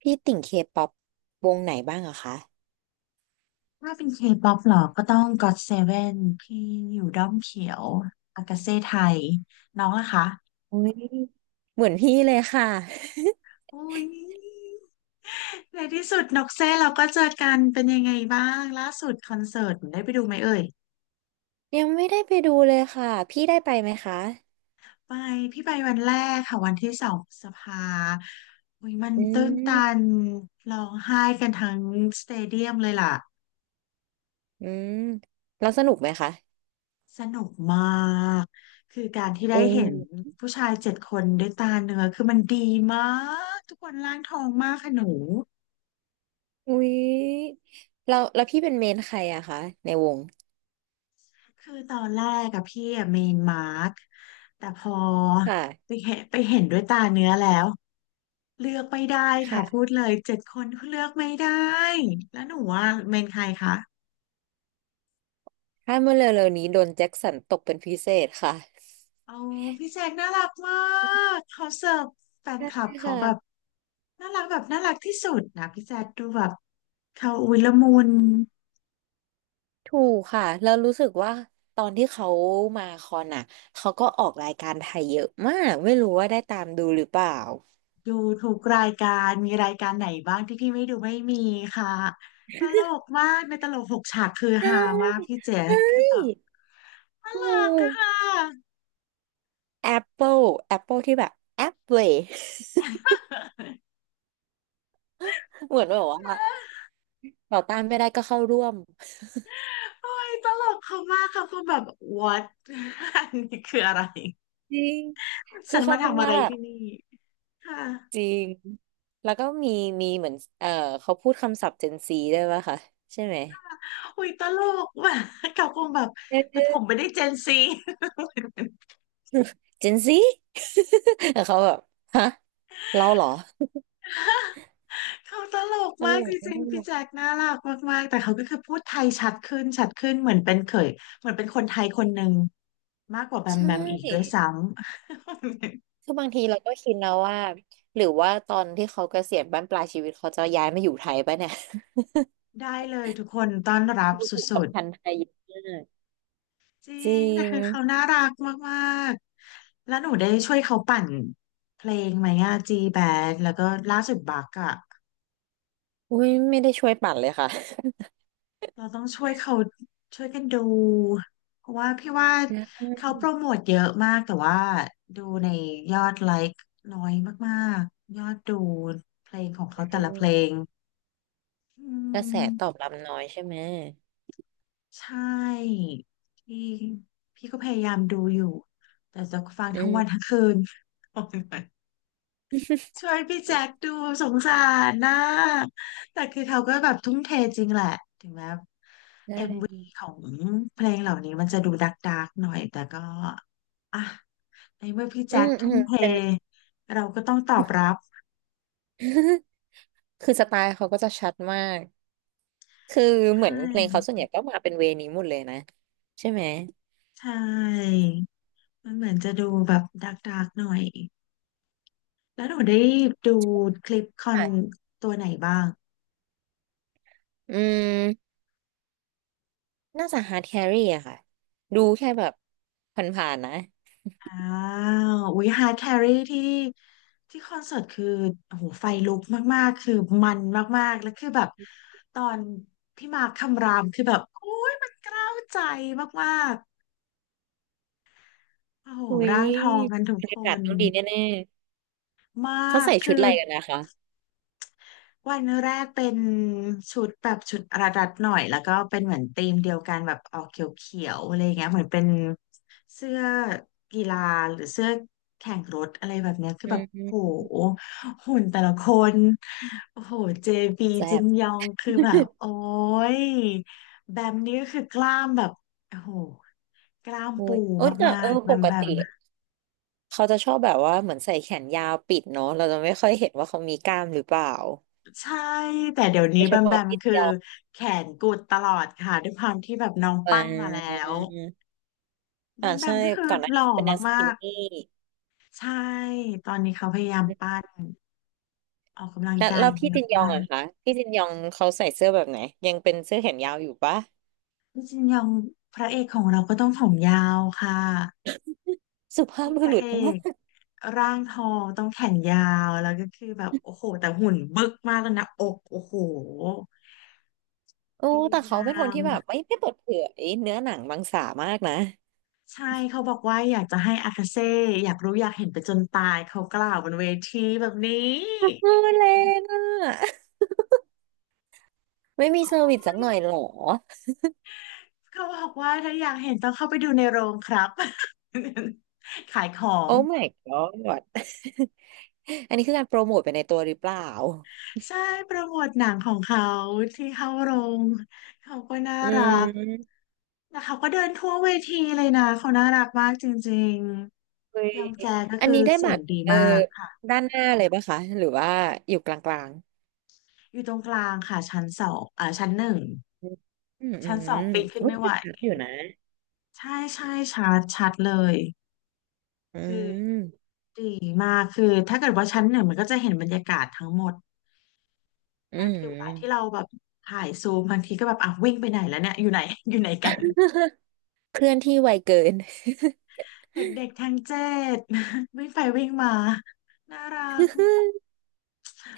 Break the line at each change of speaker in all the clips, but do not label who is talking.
พี่ติ่งเคป๊อปวงไหนบ้างอะคะ
ถ้าเป็นเคป๊อปหรอก็ต้องก็ o ตเซเว่นที่อยู่ด้อมเขียวอากาเซ่ไทยน้องล่ะคะ
โอยเหมือนพี่เลยค่ะ
อุ้ยในที่สุดนกเซ่เราก็เจอกันเป็นยังไงบ้างล่าสุดคอนเสิร์ตได้ไปดูไหมเอ่ย
ยังไม่ได้ไปดูเลยค่ะพี่ได้ไปไหมคะ
ไปพี่ไปวันแรกค่ะวันที่สองพฤษภาอุ้ยมัน
อื
ตื้นตัน
ม
ร้องไห้กันทั้งสเตเดียมเลยล่ะ
อืมแล้วสนุกไหมคะ
สนุกมากคือการที่ได้
อู้
เห็นผู้ชายเจ็ดคนด้วยตาเนื้อคือมันดีมากทุกคนร่างทองมากค่ะหนู
อุ้ยเราแล้วพี่เป็นเมนใครอะคะในวง
คือตอนแรกกับพี่อะเมนมาร์คแต่พอ
ค
ไป
่ะ
เห็นไปเห็นด้วยตาเนื้อแล้วเลือกไม่ได้ค่ะพู
ค่ะ
ดเลยเจ็ดคนเลือกไม่ได้แล้วหนูว่าเมนใครคะ
ถ้าเมื่อเร็วๆนี้โดนแจ็คสันตกเป็นพิเศษค่ะ
โอ้พี่แจคน่ารักมากเขาเสิร์ฟแฟน
ใช่
คลับเขา
ค่ะ
แบบน่ารักแบบน่ารักที่สุดนะพี่แจคดูแบบเขาอุ้ยละมุน
ถูกค่ะแล้วรู้สึกว่าตอนที่เขามาคอนอ่ะเขาก็ออกรายการไทยเยอะมากไม่รู้ว่าได้ตามดูหรือเปล่า
ดูทุกรายการมีรายการไหนบ้างที่พี่ไม่ดูไม่มีค่ะตลกมากในตลกหกฉากคือ
ใช่
ฮามากพี่เจ๊
ใช่
คือแบบน่า
ถู
รัก
ก
อะค่ะ
Apple Apple ที่แบบ Apple เหมือนแบบว่าต่อต้านไม่ได้ก็เข้าร่วม
โอ้ยตลกเขามากค่ะคือแบบ what อันนี้คืออะไร
จริง คื
ฉั
อ
น
เขา
มา
ทำ
ทำ
ห
อะ
น้า
ไร
แบบ
ที่นี่ค่ะ
จริง แล้วก็มีเหมือนเขาพูดคำศัพท์ Gen Z ด้วยป่ะคะใช่ไหม
อุ้ยตลกว่ะเขาคงแบบ
เ
แต่ผม
ออ
ไม่ได้เจนซี
Gen Z แต่เขาแบบฮะเราเหรอ
เขาตลก
ตล
มากจ
กมา
ริงๆพี่
ก
แจ็คน่ารักมากๆแต่เขาก็คือพูดไทยชัดขึ้นชัดขึ้นเหมือนเป็นเคยเหมือนเป็นคนไทยคนหนึ่งมากกว่าแบม
ใช่
แบมอีกด้วยซ้ำ
คือบางทีเราก็คิดแล้วว่าหรือว่าตอนที่เขาเกษียณบั้นปลายชีวิตเขาจะย้ายมาอยู่ไทยปะเนี่ย
ได้เลยทุกคนต้อนรับ
ดู
ส
ผูก
ุ
สัม
ด
พันธ์ไทยเยอะมาก
ๆจริ
จริ
งแต่
ง
คือเขาน่ารักมากๆแล้วหนูได้ช่วยเขาปั่นเพลงไหมอะจีแบนแล้วก็ล่าสุดบักอะ
อุ้ยไม่ได้ช่วยปั่นเลยค่ะ
เราต้องช่วยเขาช่วยกันดูเพราะว่าพี่ว่า
อื
เขาโปร
ม
โมทเยอะมากแต่ว่าดูในยอดไลค์น้อยมากๆยอดดูเพลงของเขาแต่
อื
ละเพ
ม
ลงอื
กระแสตอบ
ม
รับน้อยใช่ไหม
ใช่พี่พี่ก็พยายามดูอยู่แต่จะฟัง
อื
ทั้งวันทั้
ม
งคืน ช่วยพี่แจ็คดูสงสารนะแต่คือเขาก็แบบทุ่มเทจริงแหละถึงแม้
ใช่
ของเพลงเหล่านี้มันจะดูดักดักหน่อยแต่ก็อ่ะในเมื่อพี่
อื
แจ็ค
มอื
ทุ่
ม
มเท
เป็น
เราก็ต้องตอบรับ
คือสไตล์เขาก็จะชัดมากคือ
ใช
เหมือนเพลงเขา
่
ส่วนใหญ่ก็มาเป็นเวนี้หมดเลยนะใช่ไหม
ใช่มันเหมือนจะดูแบบดักดักหน่อยแล้วหนูได้ดูคลิปคอน
ค่ะ
ตัวไหนบ้าง
อืม น่าจะฮาร์ดแครีอะค่ะดูแค่แบบผ่านๆนะ
อ้าวอุ้ยฮาร์ดแครี่ที่ที่คอนเสิร์ตคือโอ้โหไฟลุกมากๆคือมันมากๆแล้วคือแบบตอนพี่มาร์คคำรามคือแบบโอ้ยมันเกล้าวใจมากๆ โอ้โห
อุ้ย
ร่างทองกันทุก
บรร
ค
ยากาศ
น
ต้องดีแน่
มา
ๆเขา
ก
ใส่ชุ
คื
ด
อ
อะไรกันนะคะ
วันแรกเป็นชุดแบบชุดระดัดหน่อยแล้วก็เป็นเหมือนธีมเดียวกันแบบออกเขียวๆอะไรเงี้ยเหมือนเป็นเสื้อกีฬาหรือเสื้อแข่งรถอะไรแบบเนี้ยคือ
อื
แบบโห
ม
หุ่นแต่ละคนโอ้โหเจบี
แซ่
จิ
บ
นยองคือแบบโอ้ ยแบมนี่ก็คือกล้ามแบบโอ้โหกล้าม
อุ้
ปู
ยโอ้แต่
มา
เออ
กๆแบ
ป
ม
ก
แบม
ติเขาจะชอบแบบว่าเหมือนใส่แขนยาวปิดเนาะเราจะไม่ค่อยเห็นว่าเขามีกล้ามหรือเปล่า
ใช่แต่เดี๋ยว
โด
นี้
ย
แบ
เฉ
มแบ
พาะ
ม
ที่
คือ
เดียว
แขนกุดตลอดค่ะด้วยความที่แบบน้อง
อ่
ปั้นมาแล้
า
วแบ
อ่า
มแบ
ใช่
มก็คือ
ก่อนหน้า
หล่
นี้
อ
เขาเป็นแนวส
มา
กิน
ก
นี่
ๆใช่ตอนนี้เขาพยายามปั้นออกกำลัง
แล้ว
กาย
แล้ว
เย
พี่
อะ
จินยอง
มาก
อะคะพี่จินยองเขาใส่เสื้อแบบไหนยังเป็นเสื้อแขนยาวอยู่ปะ
พี่จินยองพระเอกของเราก็ต้องผมยาวค่ะ
สุภาพ
พี่
บุ
พระ
รุ
เอ
ษม
กร่างทองต้องแขนยาวแล้วก็คือแบบโอ้โหแต่หุ่นบึกมากแล้วนะอกโอ้โห
โอ้
ดี
แต่เขา
งา
เป็นคน
ม
ที่แบบไม่เปิดเผยเนื้อหนังมังสามากนะ
ใช่เขาบอกว่าอยากจะให้อากาเซ่อยากรู้อยากเห็นไปจนตายเขากล่าวบนเวทีแบบนี้
เออแรงอ่ะ ไม่มีเซอร์วิสสักหน่อยเหรอ
เขาบอกว่าถ้าอยากเห็นต้องเข้าไปดูในโรงครับ ขายของ
โอ้ my god อันนี้คือการโปรโมทไปในตัวหรือเปล่า
ใช่โปรโมทหนังของเขาที่เข้าโรงเขาก็น่า
อื
รัก
ม
แล้วเขาก็เดินทั่วเวทีเลยนะเขาน่ารักมากจริง
เฮ้
ๆ
ย
ยองแจก็
อัน
คือ
นี้ได้
เสี
บั
ยง
ตร
ดี
เออ
มากค่ะ
ด้านหน้าเลยปะคะหรือว่าอยู่กลาง
อยู่ตรงกลางค่ะชั้นสองอ่าชั้นหนึ่ง
ๆอืมอืมอื
ชั้นสอง
ม
ปีนขึ้นไม่ไหว
อยู่นะ
ใช่ใช่ชัดชัดเลย
อื
คือ
ม
ดีมากคือถ้าเกิดว่าชั้นหนึ่งมันก็จะเห็นบรรยากาศทั้งหมด
อื
บางทีเวลาที่
ม
เราแบบถ่ายซูมบางทีก็แบบอ่ะวิ่งไปไหนแล้วเนี่ยอยู่ไหน อยู่ไหนกัน
เคลื่อนที่ไวเกิน
เด็กๆทั้งเจ็ด วิ่งไปวิ่งมาน่ารัก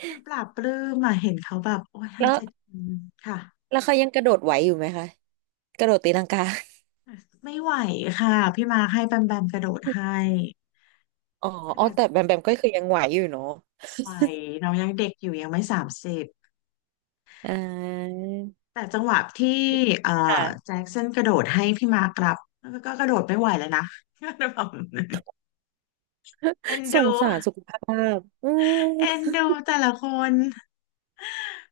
มันปลาบปลื้มมาเห็นเขาแบบโอ้ยทั้
แล้
ง
ว
เจ็ดคนค่ะ
แล้วเขายังกระโดดไหวอยู่ไหมคะกระโดดตีลังกา
ไม่ไหวค่ะพี่มาร์คให้แบมแบมกระโดดให้
อ๋อ
ข
อ๋อ
นาด
แต่แบมแบมก็คือยังไหวอยู่เนาะ
ไหวน้องยังเด็กอยู่ยังไม่30
อ่า
แต่จังหวะที่เอ่อ
ค่ะ
แจ็คสันกระโดดให้พี่มาร์กรับแล้วก็กระโดดไม่ไหวแล้วนะ แบบเอ็น
ส
ดู
งสารสุขภาพอืม
เอ็นดูแต่ละคน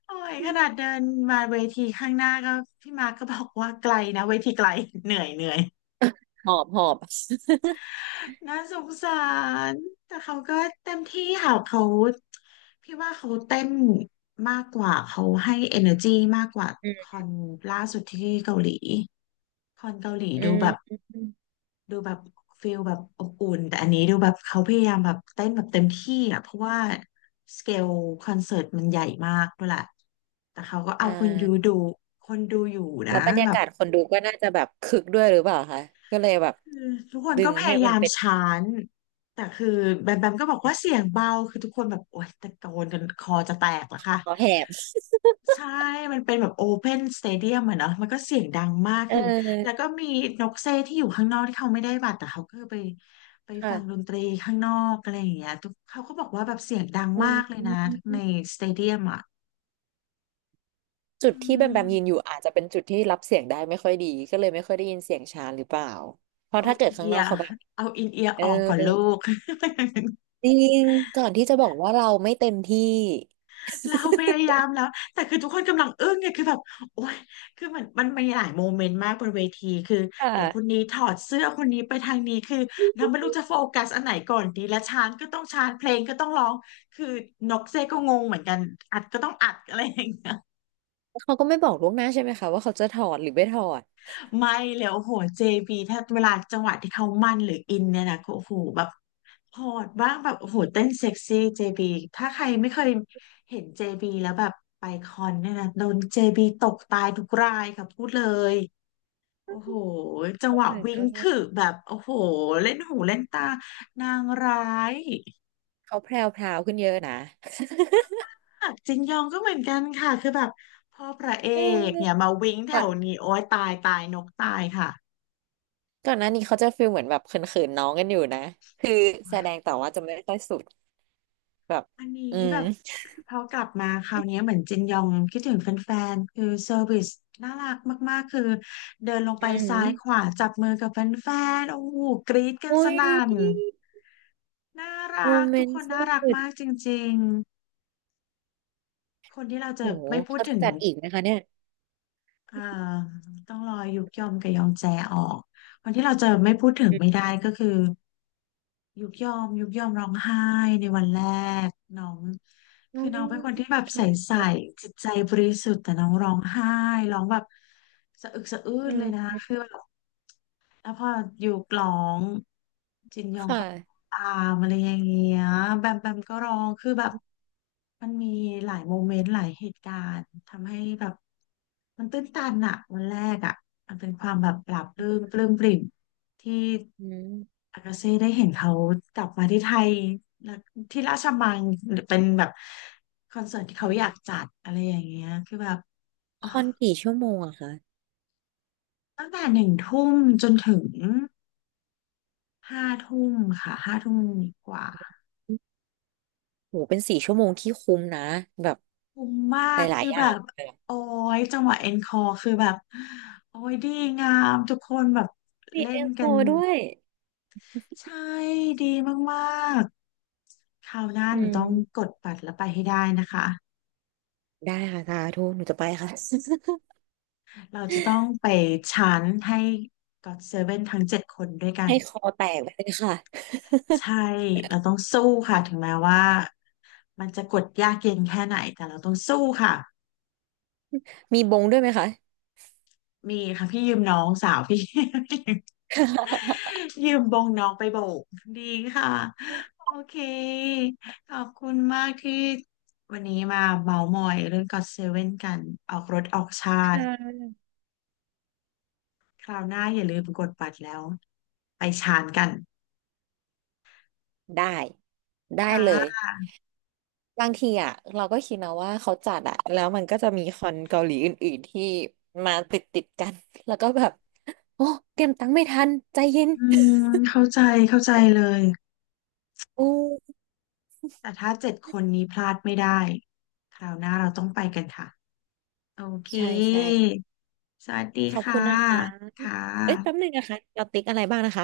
โอ้ยขนาดเดินมาเวทีข้างหน้าก็พี่มาร์กก็บอกว่าไกลนะเวทีไกลเหนื่อยเหนื่อย
หอบหอบ
น่าสงสารแต่เขาก็เต็มที่ค่ะเขาพี่ว่าเขาเต้นมากกว่าเขาให้ energy มากกว่า
อื
คอ
ม
นล่าสุดที่เกาหลีคอนเกาหลี
อื
ดู
ม
แบบ
อม
ดูแบบฟิลแบบอบอุ่นแต่อันนี้ดูแบบเขาพยายามแบบเต้นแบบเต็มที่อ่ะเพราะว่าสเกลคอนเสิร์ตมันใหญ่มากด้วยแหละแต่เขาก็
อ่
เอา
า
คนดูอยู่นะ
แล้วบรรยา
แบบ
กาศคนดูก็น่าจะแบบคึกด้วยหรือเปล่าคะ ก็เลยแบบ
คือทุกคน
ดึ
ก็
ง
พ
ให้
ยา
มัน
ยาม
เป็น
ชานแต่คือแบมแบมก็บอกว่าเสียงเบาคือทุกคนแบบโอ๊ยตะโกนกันคอจะแตกแล้วค่ะ
คอแหบ
ใช่ มันเป็นแบบโอเพนสเตเดียมอะเนาะมันก็เสียงดังมาก
เ
คือแล้ว
ออ
ก็มีนกเซที่อยู่ข้างนอกที่เขาไม่ได้บัตรแต่เขาก็ไปฟังด
ค่ะ
นตรีข้างนอกอะไรอย่างเงี้ยทุกเขาก็บอกว่าแบบเสียงดัง
อื
มา
ม
กเลยนะในสเตเดียมอะ
จุ
อื
ดที่แบมแบมยืนอ
ม
ยู่อาจจะเป็นจุดที่รับเสียงได้ไม่ค่อยดี ก็เลยไม่ค่อยได้ยินเสียงช้านหรือเปล่า เพราะ
เอา
ถ้าเกิ
อิ
ด
น
ข้าง
เอี
น
ย
อก
ร์
เขาแบบ
เอาอินเอียร์
เออ
ออกก่อนลูก
จริงก่อนที่จะบอกว่าเราไม่เต็มที่
เราพยายามแล้วแต่คือทุกคนกำลังอึ้งเนี่ยคือแบบโอ๊ยคือมันมีหลายโมเมนต์มากบนเวทีคือ
ค่
เดี๋ยวคนนี้
ะ
ถอดเสื้อคนนี้ไปทางนี้คือเราไม่รู้จะโฟกัสอันไหนก่อนดีและชานก็ต้องชานเพลงก็ต้องร้องคือนกเซก็งงเหมือนกันอัดก็ต้องอัดอะไรอย่าง
เขาก็ไม่บอกล่วงหน้าใช่ไหมคะว่าเขาจะถอดหรือไม่ถอด
ไม่เลยโอ้โหเจบีถ้าเวลาจังหวะที่เขามันหรืออินเนี่ยนะโอ้โหแบบโอดบ้างแบบโอ้โหเต้นเซ็กซี่เจบีถ้าใครไม่เคยเห็นเจบีแล้วแบบไปคอนเนี่ยนะโดนเจบีตกตายทุกรายค่ะพูดเลยโอ้โหจังหวะ
เออ
วิ่ง
ก็
คือแบบโอ้โหเล่นหูเล่นตานางร้าย
เขาแพรวพราวขึ้นเยอะนะ
หักจินยองก็เหมือนกันค่ะคือแบบพ่อพระเอ
เ
กเนี่ย
ออ
มาวิ่งแถ
ก่อน
วนี้โอ้ยตายตายนกตายค่ะ
ก่อนหน้านี้เขาจะฟีลเหมือนแบบเขินๆน้องกันอยู่นะคือแสดงแต่ว่าจะไม่ค่อยสุดแบบ
อันนี้
อืม
แบบพอกลับมาคราวนี้เหมือนจินยองคิดถึงแฟนๆคือเซอร์วิสน่ารักมากๆคือเดินลงไป
อืม
ซ้ายขวาจับมือกับแฟนๆโอ้โหกรี๊ดกัน
โอ้
ส
ย
นั่นน่า
โม
รัก
เม
ทุก
น
ค
ต์
น
ส
น่ารัก
สุด
มากจริงๆคนที่เราเจ
โห
อไม่พูด
เขา
ถึ
จะ
ง
จัดอีกไหมคะเนี่ย
เอ่อต้องรอยุกยอมกับยองแจออกคนที่เราเจอไม่พูดถึงไม่
อื
ได้
ม
ก็คือ ยุกยอมร้องไห้ในวันแรกน้อง
อ
คือน้องเป็นคนที่แบบ
อ
ใส
ท
ใสจิตใจบริสุทธิ์แต่น้องร้องไห้ร้องแบบสะอึกสะอื้
ำอื
นเล
ม
ยนะคะคือแบบ แล้วพออยู่กล้องจินยอง
ค่
ก็
ะ
ตามอะไรอย่างเงี้ยแบมแบมก็ร้องคือแบบมันมีหลายโมเมนต์หลายเหตุการณ์ทำให้แบบมันตื้นตันอะวันแรกอะมันเป็นความแบบปลาบปลื้มปริ่มที่
อืม
อากาเซ่ได้เห็นเขากลับมาที่ไทยแล้วที่ราชมังหรือเป็นแบบคอนเสิร์ตที่เขา
อื
อยาก
ม
จัดอะไรอย่างเงี้ยคือแบบอ๋อ
คอนกี่ชั่วโมงอะคะ
ตั้งแต่1 ทุ่มจนถึง ห้าทุ่มค่ะห้าทุ่มกว่า
โหเป็น4 ชั่วโมงที่คุ้มนะแบบ
คุ้มมา
ห
ก
ลาย
คือ
ๆอ
แบ
ย่าง
บโอ้ยจังหวะเอ็นคอคือแบบโอ้ยดีงามทุกคนแบบ
มี
เล่
เอ็
น
มโฟ
กัน
ด้วย
ใช่ดีมากๆคราวหน้า
อื
หนูต้องก
ม
ดบัตรแล้วไปให้ได้นะคะ
ได้ค่ะสาธุหนูจะไปค่ะ
เราจะต้องไปชั้นให้ก็อดเซเว่นทั้งเจ็ดคนด้วยกั น
ให้คอแตกไปเลยค่ะ
ใช่เราต้องสู้ค่ะถึงแม้ว่ามันจะกดยากเย็นแค่ไหนแต่เราต้องสู้ค่ะ
มีบงด้วยไหมคะ
มีค่ะพี่ยืมน้องสาวพี่ ยืมบงน้องไปโบกดีค่ะโอเคขอบคุณมากที่วันนี้มาเมามอยเรื่องก็อตเซเว่นกันออกรถออกชา
ค
ติ
่ะ
คราวหน้าอย่าลืมกดบัตรแล้วไปชานกัน
ได้ได้เลย
ค่ะ
บางทีอ่ะเราก็คิดนะว่าเขาจัดอ่ะแล้วมันก็จะมีคอนเกาหลีอื่นๆที่มาติดติดกันแล้วก็แบบโอ้เตรียมตังค์ไม่ทันใจเย็น
อืมเข้าใจเข้าใจเลย
อู้
แต่ถ้าเจ็ดคนนี้พลาดไม่ได้คราวหน้าเราต้องไปกันค่ะโอเค
ใช่ใช่
สวัสดี
ขอบ
ค่ะ
คุณนะคะ
ค่
เอ้ยแป๊บนึ
ะ
งนะคะเราติ๊กอะไรบ้างนะคะ